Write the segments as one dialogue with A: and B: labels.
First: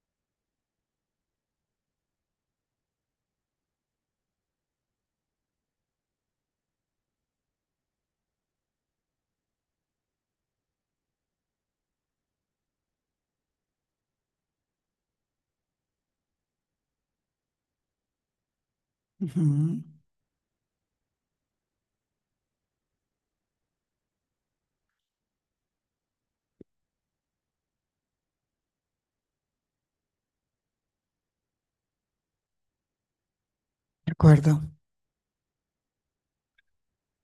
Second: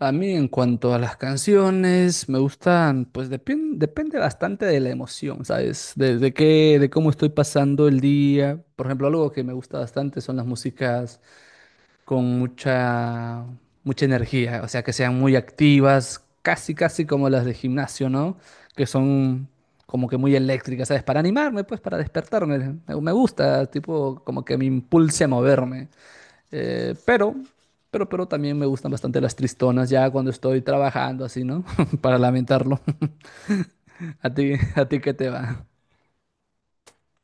A: A mí en cuanto a las canciones, me gustan, pues depende bastante de la emoción, ¿sabes? De cómo estoy pasando el día. Por ejemplo, algo que me gusta bastante son las músicas con mucha energía, o sea, que sean muy activas, casi, casi como las de gimnasio, ¿no? Que son
B: Ujú.
A: como que muy eléctricas, ¿sabes? Para animarme, pues, para despertarme. Me gusta, tipo, como que me impulse a moverme. Eh, pero, pero también me gustan bastante las tristonas, ya cuando estoy trabajando así, ¿no? Para lamentarlo.
B: De
A: ¿A ti,
B: acuerdo.
A: a ti qué te va?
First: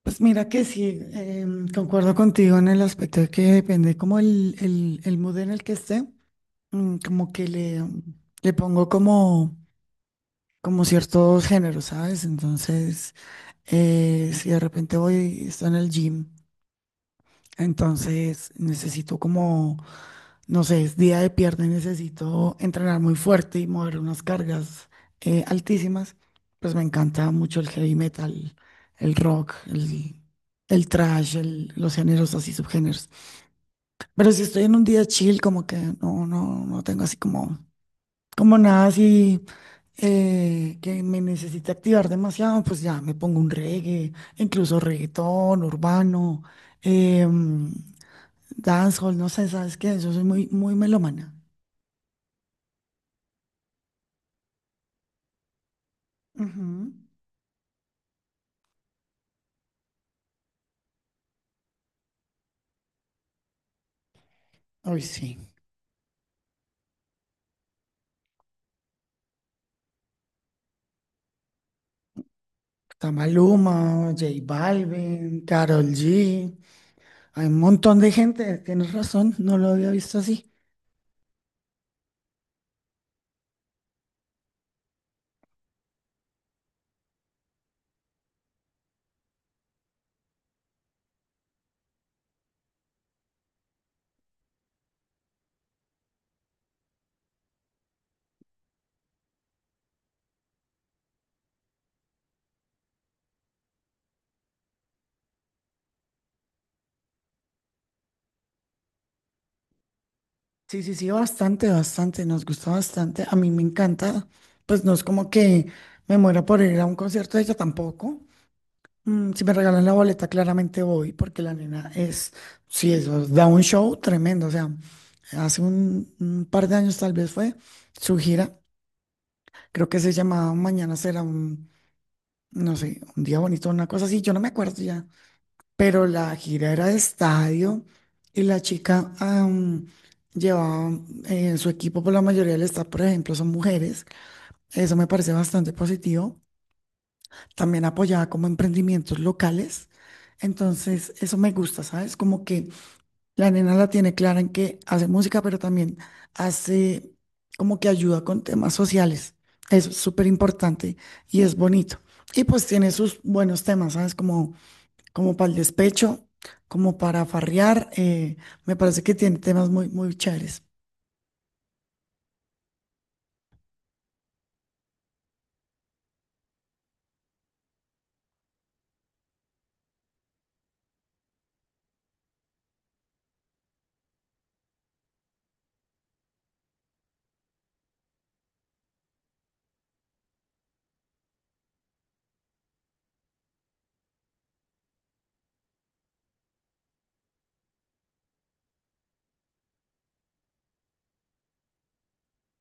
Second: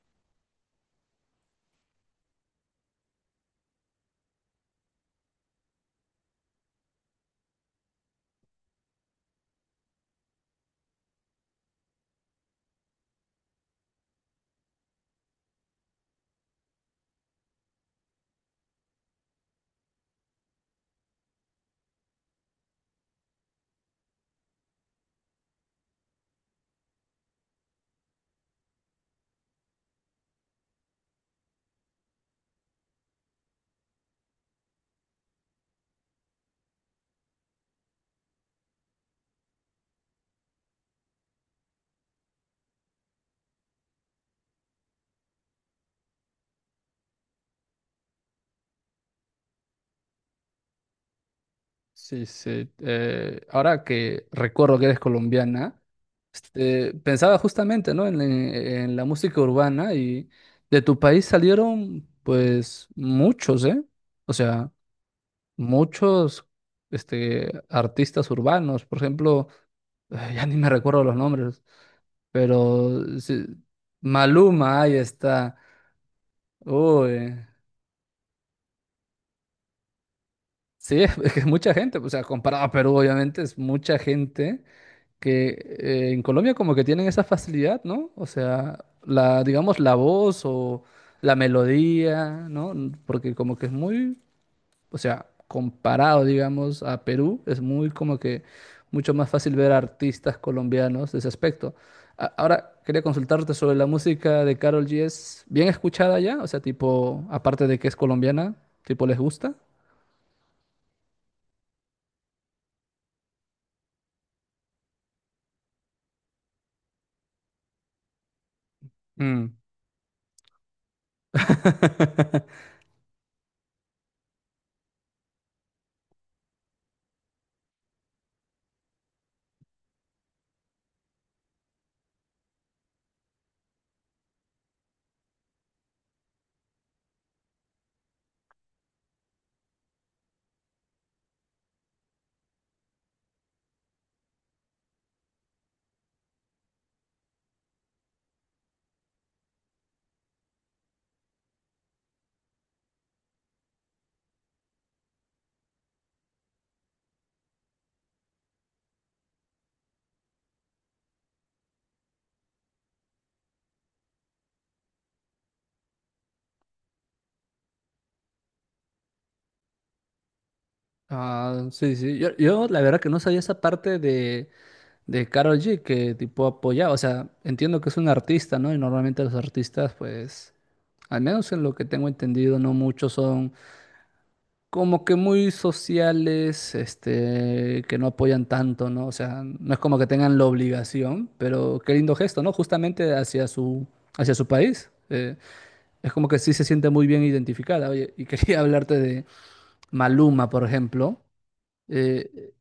B: Pues mira que sí, concuerdo contigo en el aspecto de que depende como el mood en el que esté, como que le pongo como ciertos géneros, ¿sabes? Entonces, si de repente voy, estoy en el gym. Entonces necesito como, no sé, es día de pierna y necesito entrenar muy fuerte y mover unas cargas altísimas. Pues me encanta mucho el heavy metal, el rock, el thrash, los géneros así, subgéneros. Pero si estoy en un día chill, como que no tengo así como, como nada así que me necesite activar demasiado, pues ya me pongo un reggae, incluso reggaetón, urbano. em, Dancehall, no sé, ¿sabes qué? Yo soy muy, muy melómana.
A: Sí, sí. Ahora que recuerdo que eres colombiana,
B: Ujú.
A: este, pensaba justamente, ¿no? En la música urbana y de tu país salieron, pues, muchos, ¿eh? O sea,
B: Ay, sí.
A: muchos, este, artistas urbanos. Por ejemplo, ya ni me recuerdo los nombres. Pero
B: Está
A: sí,
B: Maluma, J
A: Maluma, ahí
B: Balvin,
A: está.
B: Karol G.
A: Uy,
B: Hay un montón de gente, tienes razón, no lo había visto así.
A: sí, es que es mucha gente. O sea, comparado a Perú, obviamente, es mucha gente que en Colombia como que tienen esa facilidad, ¿no? O sea, la, digamos, la voz o la melodía, ¿no? Porque como que es muy o sea, comparado, digamos, a Perú, es muy como que mucho más fácil ver artistas colombianos de ese aspecto. Ahora, quería consultarte sobre la música de Karol G. ¿Es bien escuchada ya? O sea, tipo, aparte de que es colombiana, tipo, ¿les gusta?
B: Sí, sí, sí, bastante, bastante, nos gusta bastante. A mí me encanta. Pues no es como que me muera por ir a un concierto de ella tampoco. Si
A: Mm.
B: me regalan la boleta, claramente voy, porque la nena es, sí, eso, da un show tremendo. O sea, hace un par de años tal vez fue su gira. Creo que se llamaba Mañana será un, no sé, un día bonito, una cosa así, yo no me acuerdo ya. Pero la gira era de estadio y la chica llevaba su equipo. Por la mayoría del staff, por ejemplo, son mujeres. Eso me parece bastante positivo. También apoyaba como emprendimientos locales. Entonces, eso me gusta, ¿sabes? Como que la nena la tiene clara en que hace música, pero también hace como que ayuda con temas sociales. Es súper importante y es bonito. Y pues tiene sus buenos temas, ¿sabes? Como para el despecho, como para farrear. Me parece que tiene temas muy, muy chéveres.
A: Ah, sí, sí. Yo la verdad que no sabía esa parte de Karol G que tipo apoyaba. O sea, entiendo que es un artista, ¿no? Y normalmente los artistas, pues, al menos en lo que tengo entendido, no muchos son. Como que muy sociales, este, que no apoyan tanto, ¿no? O sea, no es como que tengan la obligación, pero qué lindo gesto, ¿no? Justamente hacia su país. Es como que sí se siente muy bien identificada. Oye, y quería hablarte de Maluma, por ejemplo. Eh,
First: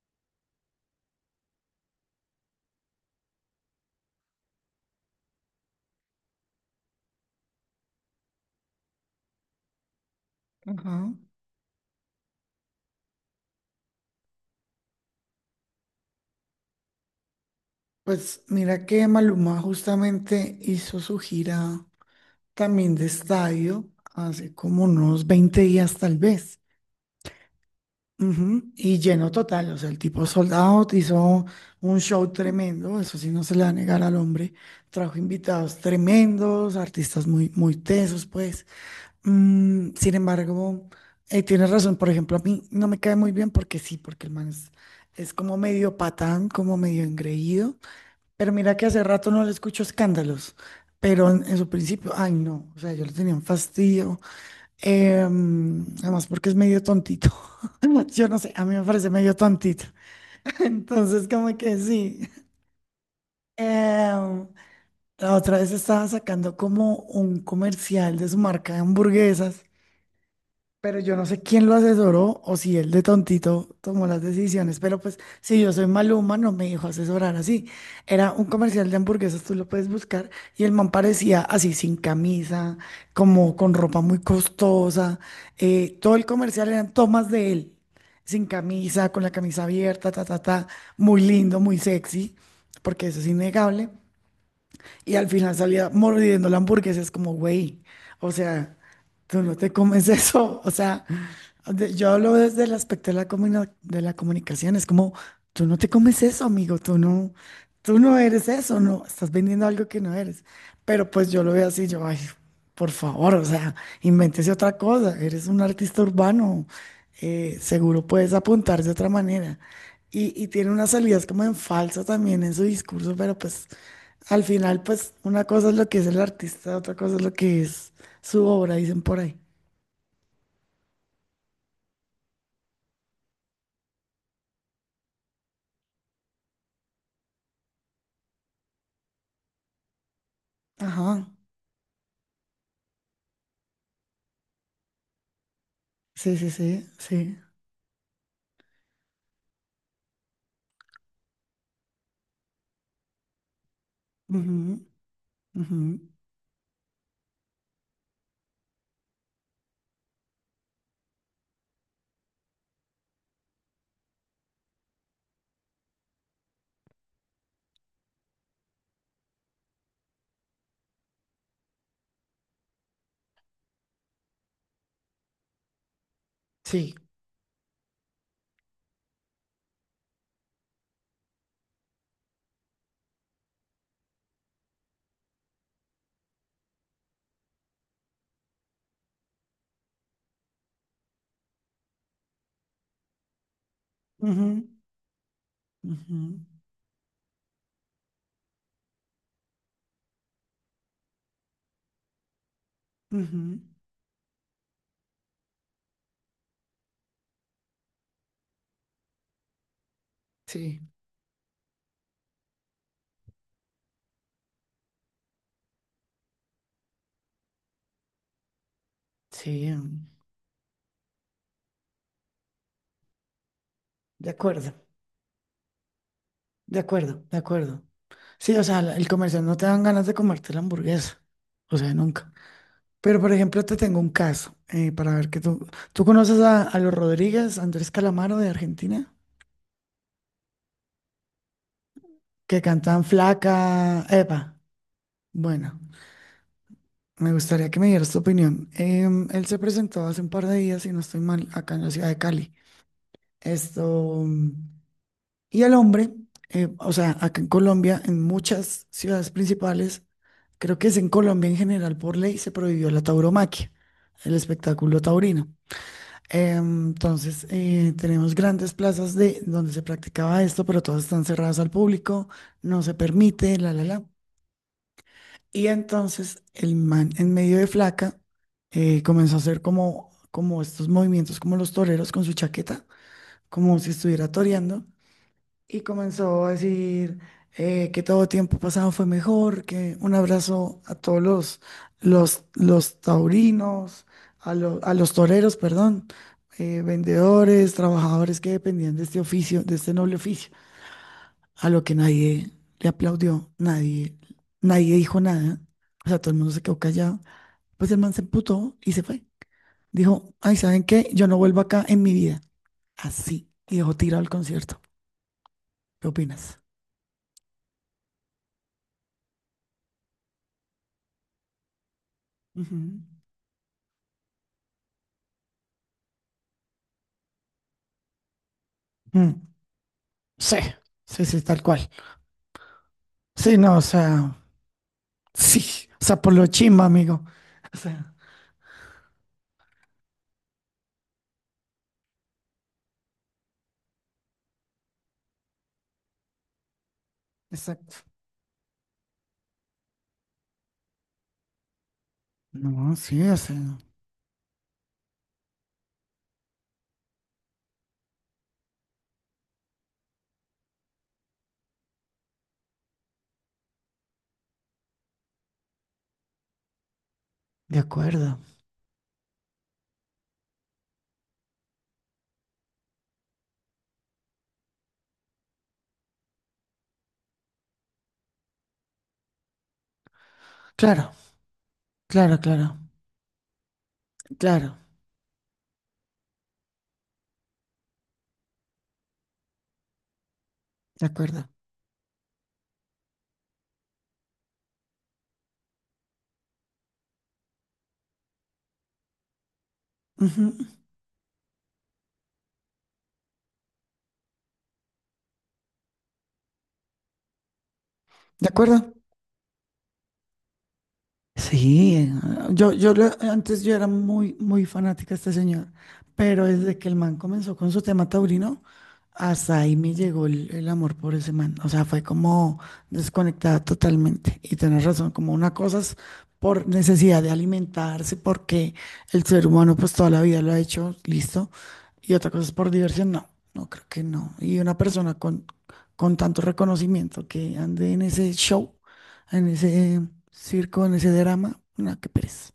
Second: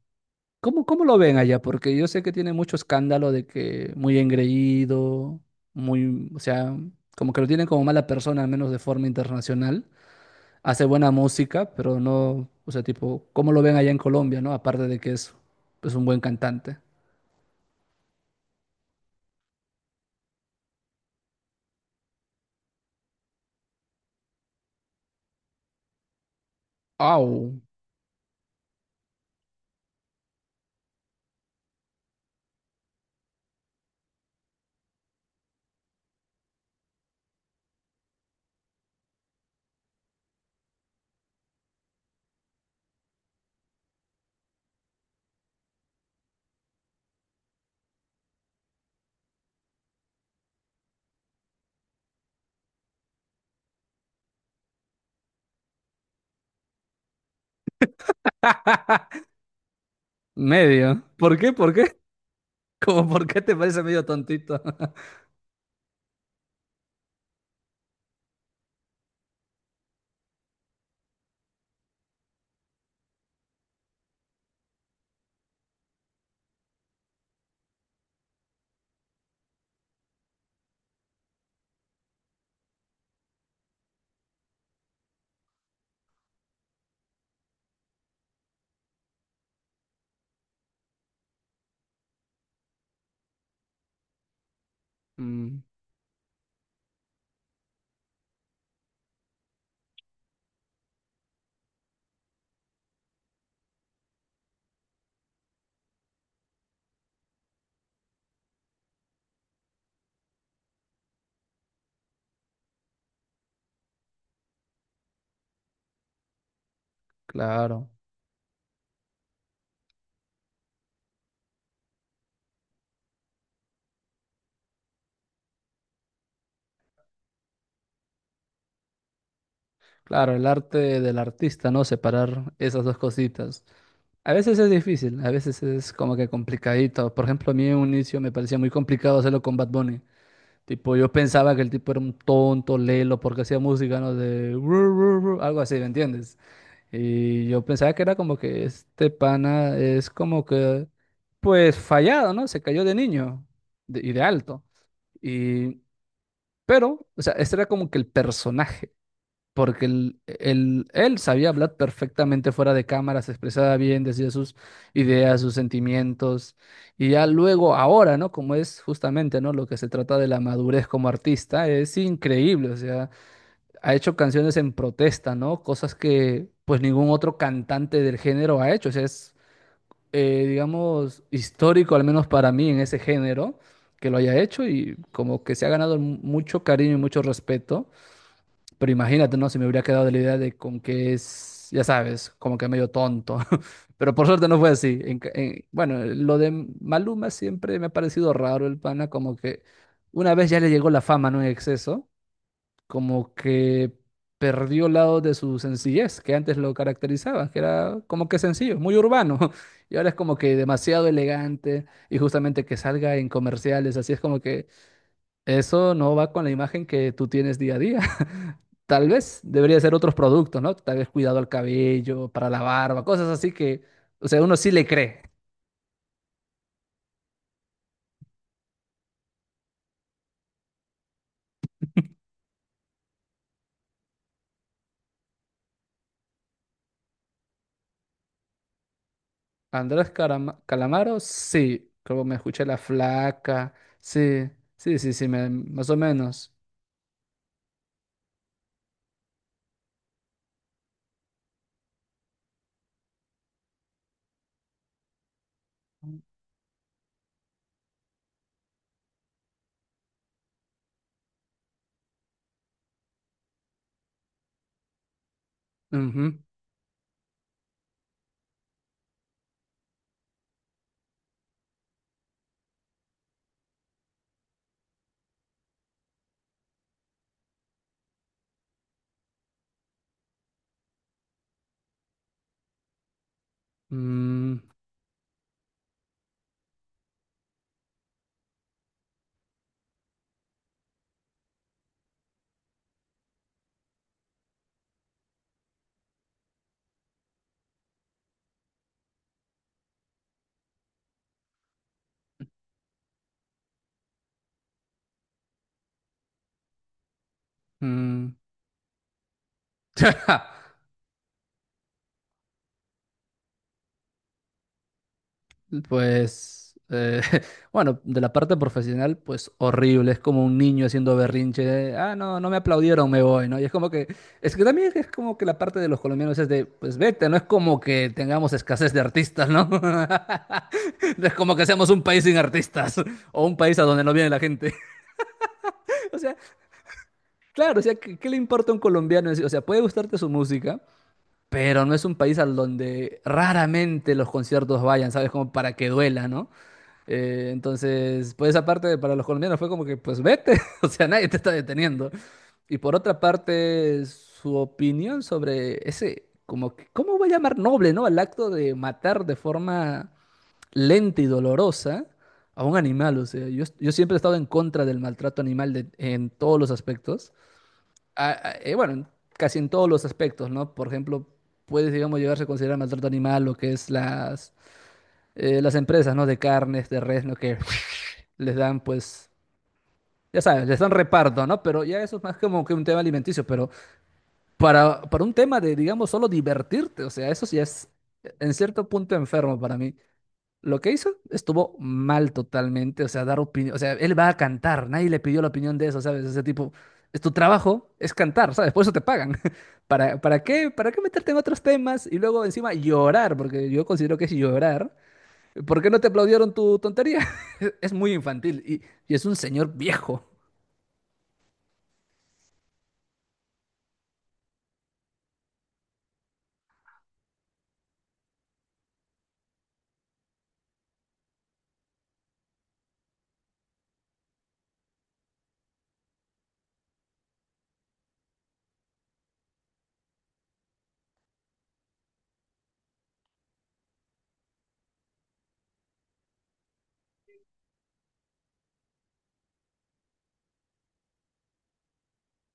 A: ¿Cómo, cómo lo ven allá? Porque yo sé que tiene mucho escándalo de que muy engreído, muy, o sea, como que lo tienen como mala persona, al menos de forma internacional hace buena
B: Ajá.
A: música, pero no, o sea, tipo, ¿cómo lo ven allá en Colombia, no? Aparte de que es, pues, un buen cantante.
B: Pues mira que Maluma justamente hizo su gira también de estadio hace como unos 20 días tal vez.
A: ¡Au!
B: Ujú, y lleno total, o sea, el tipo soldado hizo un show tremendo, eso sí no se le va a negar al hombre. Trajo invitados tremendos, artistas muy, muy tesos, pues. Sin embargo, tienes razón. Por ejemplo, a mí no me cae muy bien porque sí, porque el man es como medio patán, como medio engreído. Pero mira que hace rato no le escucho escándalos, pero en su principio, ay no, o sea, yo le tenía un fastidio, además porque es medio tontito. Yo no sé, a mí me parece medio tontito.
A: Medio.
B: Entonces,
A: ¿Por qué?
B: como
A: ¿Por
B: que
A: qué?
B: sí.
A: ¿Cómo por qué te parece medio
B: Em,
A: tontito?
B: la otra vez estaba sacando como un comercial de su marca de hamburguesas, pero yo no sé quién lo asesoró o si él de tontito tomó las decisiones, pero pues si yo soy Maluma no me dijo asesorar así. Era un comercial de hamburguesas, tú lo puedes buscar, y el man parecía así sin camisa, como con ropa muy costosa. Todo el comercial eran tomas de él, sin camisa, con la camisa abierta, ta, ta, ta, muy lindo, muy sexy, porque eso es innegable. Y al final
A: Mm,
B: salía mordiendo la hamburguesa. Es como, güey, o sea, tú no te comes eso. O sea, yo hablo desde el aspecto de la de la comunicación. Es como, tú no te comes eso, amigo. Tú no eres eso. No, estás vendiendo algo que no eres. Pero pues yo lo veo así, yo, ay, por favor, o sea, invéntese otra cosa, eres un artista urbano,
A: claro.
B: seguro puedes apuntar de otra manera. Y tiene unas salidas como en falsa también en su discurso, pero pues al final, pues una cosa es lo que es el artista, otra cosa es lo que es su obra, dicen por ahí.
A: Claro, el arte del artista, ¿no? Separar esas dos cositas. A veces es difícil, a veces es como que complicadito. Por ejemplo, a mí en un inicio me parecía muy complicado hacerlo con Bad Bunny. Tipo, yo
B: Ajá,
A: pensaba que el tipo era un tonto, lelo, porque hacía música, ¿no? De ru, ru, ru, algo así, ¿me
B: sí,
A: entiendes?
B: sí, sí, sí.
A: Y yo pensaba que era como que este pana es como que, pues fallado, ¿no? Se cayó de niño y de
B: Ujú,
A: alto. Y,
B: ujú,
A: pero, o sea, este era como que el personaje, porque él sabía hablar perfectamente fuera de cámara, se expresaba bien, decía sus ideas, sus sentimientos. Y ya luego, ahora, ¿no? Como es justamente, ¿no? Lo que se trata de la madurez como artista, es increíble, o sea ha hecho canciones en protesta, ¿no? Cosas que pues
B: sí.
A: ningún otro cantante del género ha hecho. O sea, es, digamos, histórico, al menos para mí, en ese género, que lo haya hecho y como que se ha ganado mucho cariño y mucho respeto. Pero imagínate, ¿no? Si me hubiera quedado de la idea de con que es, ya sabes, como que medio tonto. Pero por suerte no
B: Ujú,
A: fue así. Bueno, lo
B: ujú,
A: de Maluma siempre me ha parecido raro el pana, como que una vez ya le llegó la fama, ¿no? En exceso como
B: ujú,
A: que perdió lado de su sencillez que antes lo caracterizaban, que era como que sencillo, muy urbano, y ahora es como que
B: sí,
A: demasiado elegante y justamente que salga en comerciales, así es como que eso no va con la imagen que tú tienes día a día. Tal vez
B: sí,
A: debería ser
B: mm,
A: otros productos, ¿no? Tal vez cuidado al cabello, para la barba, cosas así que, o
B: de
A: sea, uno sí
B: acuerdo,
A: le cree.
B: de acuerdo, de acuerdo. Sí, o sea, el comercial no te dan ganas de comerte la hamburguesa. O sea, nunca. Pero, por ejemplo, te tengo un caso, para ver que tú. ¿Tú conoces a los Rodríguez, Andrés Calamaro de Argentina?
A: Calamaro, sí, como me
B: Que
A: escuché la
B: cantan Flaca.
A: flaca,
B: Epa.
A: sí, sí, sí, sí,
B: Bueno,
A: más o menos.
B: me gustaría que me dieras tu opinión. Él se presentó hace un par de días, si no estoy mal, acá en la ciudad de Cali. Esto. Y al hombre, o sea, acá en Colombia, en muchas ciudades principales, creo que es en Colombia en general, por ley se prohibió la tauromaquia, el espectáculo taurino.
A: Ujú.
B: Entonces, tenemos grandes plazas de donde se practicaba esto, pero todas están cerradas al público, no se permite, la. Y entonces el man en medio de flaca comenzó a hacer como estos movimientos, como los toreros con su chaqueta, como si estuviera
A: Mm,
B: toreando. Y comenzó a decir que todo tiempo pasado fue mejor, que un abrazo a todos los taurinos, a los toreros, perdón, vendedores, trabajadores que dependían de este oficio, de este noble oficio, a lo que nadie le aplaudió, nadie, nadie dijo nada, o sea, todo el mundo se quedó callado. Pues el man se
A: mm.
B: emputó y se fue. Dijo, ay, ¿saben qué? Yo no vuelvo acá en mi vida. Así. Y dejó tirado el concierto. ¿Qué opinas?
A: Pues, bueno, de la parte profesional, pues horrible. Es como un niño haciendo berrinche. Ah, no, no me
B: Ujú.
A: aplaudieron, me voy, ¿no? Y es como que, es que también es como que la parte de los colombianos es de, pues vete, no es como que tengamos escasez de
B: Mm,
A: artistas, ¿no?
B: sí,
A: No
B: sí,
A: es
B: sí,
A: como
B: tal
A: que seamos
B: cual.
A: un país sin artistas o un
B: Sí, no,
A: país
B: o
A: a donde no viene
B: sea,
A: la gente.
B: sí, o
A: O
B: sea, por
A: sea,
B: lo chimba, amigo. O
A: claro, o sea,
B: sea,
A: ¿qué, qué le importa a un colombiano? ¿En sí? O sea, puede gustarte su música, pero no es un país al donde raramente los conciertos vayan, ¿sabes? Como para que duela, ¿no?
B: exacto.
A: Entonces, por esa parte, para los colombianos fue como que, pues vete, o sea, nadie te está deteniendo. Y por
B: No,
A: otra
B: sí, o sea,
A: parte, su opinión sobre ese, como, que- ¿cómo voy a llamar noble, ¿no? Al acto de matar de forma lenta y dolorosa a un animal, o sea, yo siempre he estado en contra del maltrato animal en todos los aspectos
B: de acuerdo.
A: bueno, casi en todos los aspectos, ¿no? Por ejemplo, puede, digamos, llegarse a considerar maltrato animal lo que es las empresas, ¿no? De carnes, de res, ¿no? Que les dan, pues, ya sabes, les dan
B: Claro,
A: reparto, ¿no? Pero ya eso es
B: claro,
A: más como
B: claro,
A: que un tema alimenticio, pero
B: claro,
A: para un tema de, digamos, solo divertirte, o sea, eso sí es en cierto punto enfermo para mí. Lo que
B: de
A: hizo
B: acuerdo.
A: estuvo mal totalmente, o sea, dar opinión, o sea, él va a cantar, nadie le pidió la opinión de eso, ¿sabes? Ese tipo, es tu trabajo, es cantar, ¿sabes? Por eso te pagan. ¿Para, para
B: Ujú.
A: qué, para qué meterte en otros temas y luego encima llorar? Porque yo considero que es llorar. ¿Por qué no te aplaudieron tu tontería? Es muy
B: De
A: infantil
B: acuerdo.
A: y es un señor viejo.
B: Sí, antes yo era muy, muy fanática de este señor, pero desde que el man comenzó con su tema taurino, hasta ahí me llegó el amor por ese man. O sea, fue como desconectada totalmente. Y tienes razón, como una cosa es por necesidad de alimentarse, porque el ser humano pues toda la vida lo ha hecho, listo. Y otra cosa es por diversión, no creo que no. Y una persona con, tanto reconocimiento que ande en ese show, en ese circo, en ese drama. No, qué pereza.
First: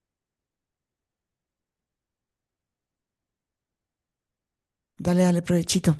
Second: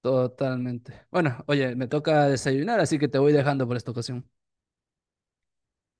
A: Totalmente. Bueno, oye, me toca desayunar, así que te voy dejando por esta ocasión.
B: Dale, dale, provechito.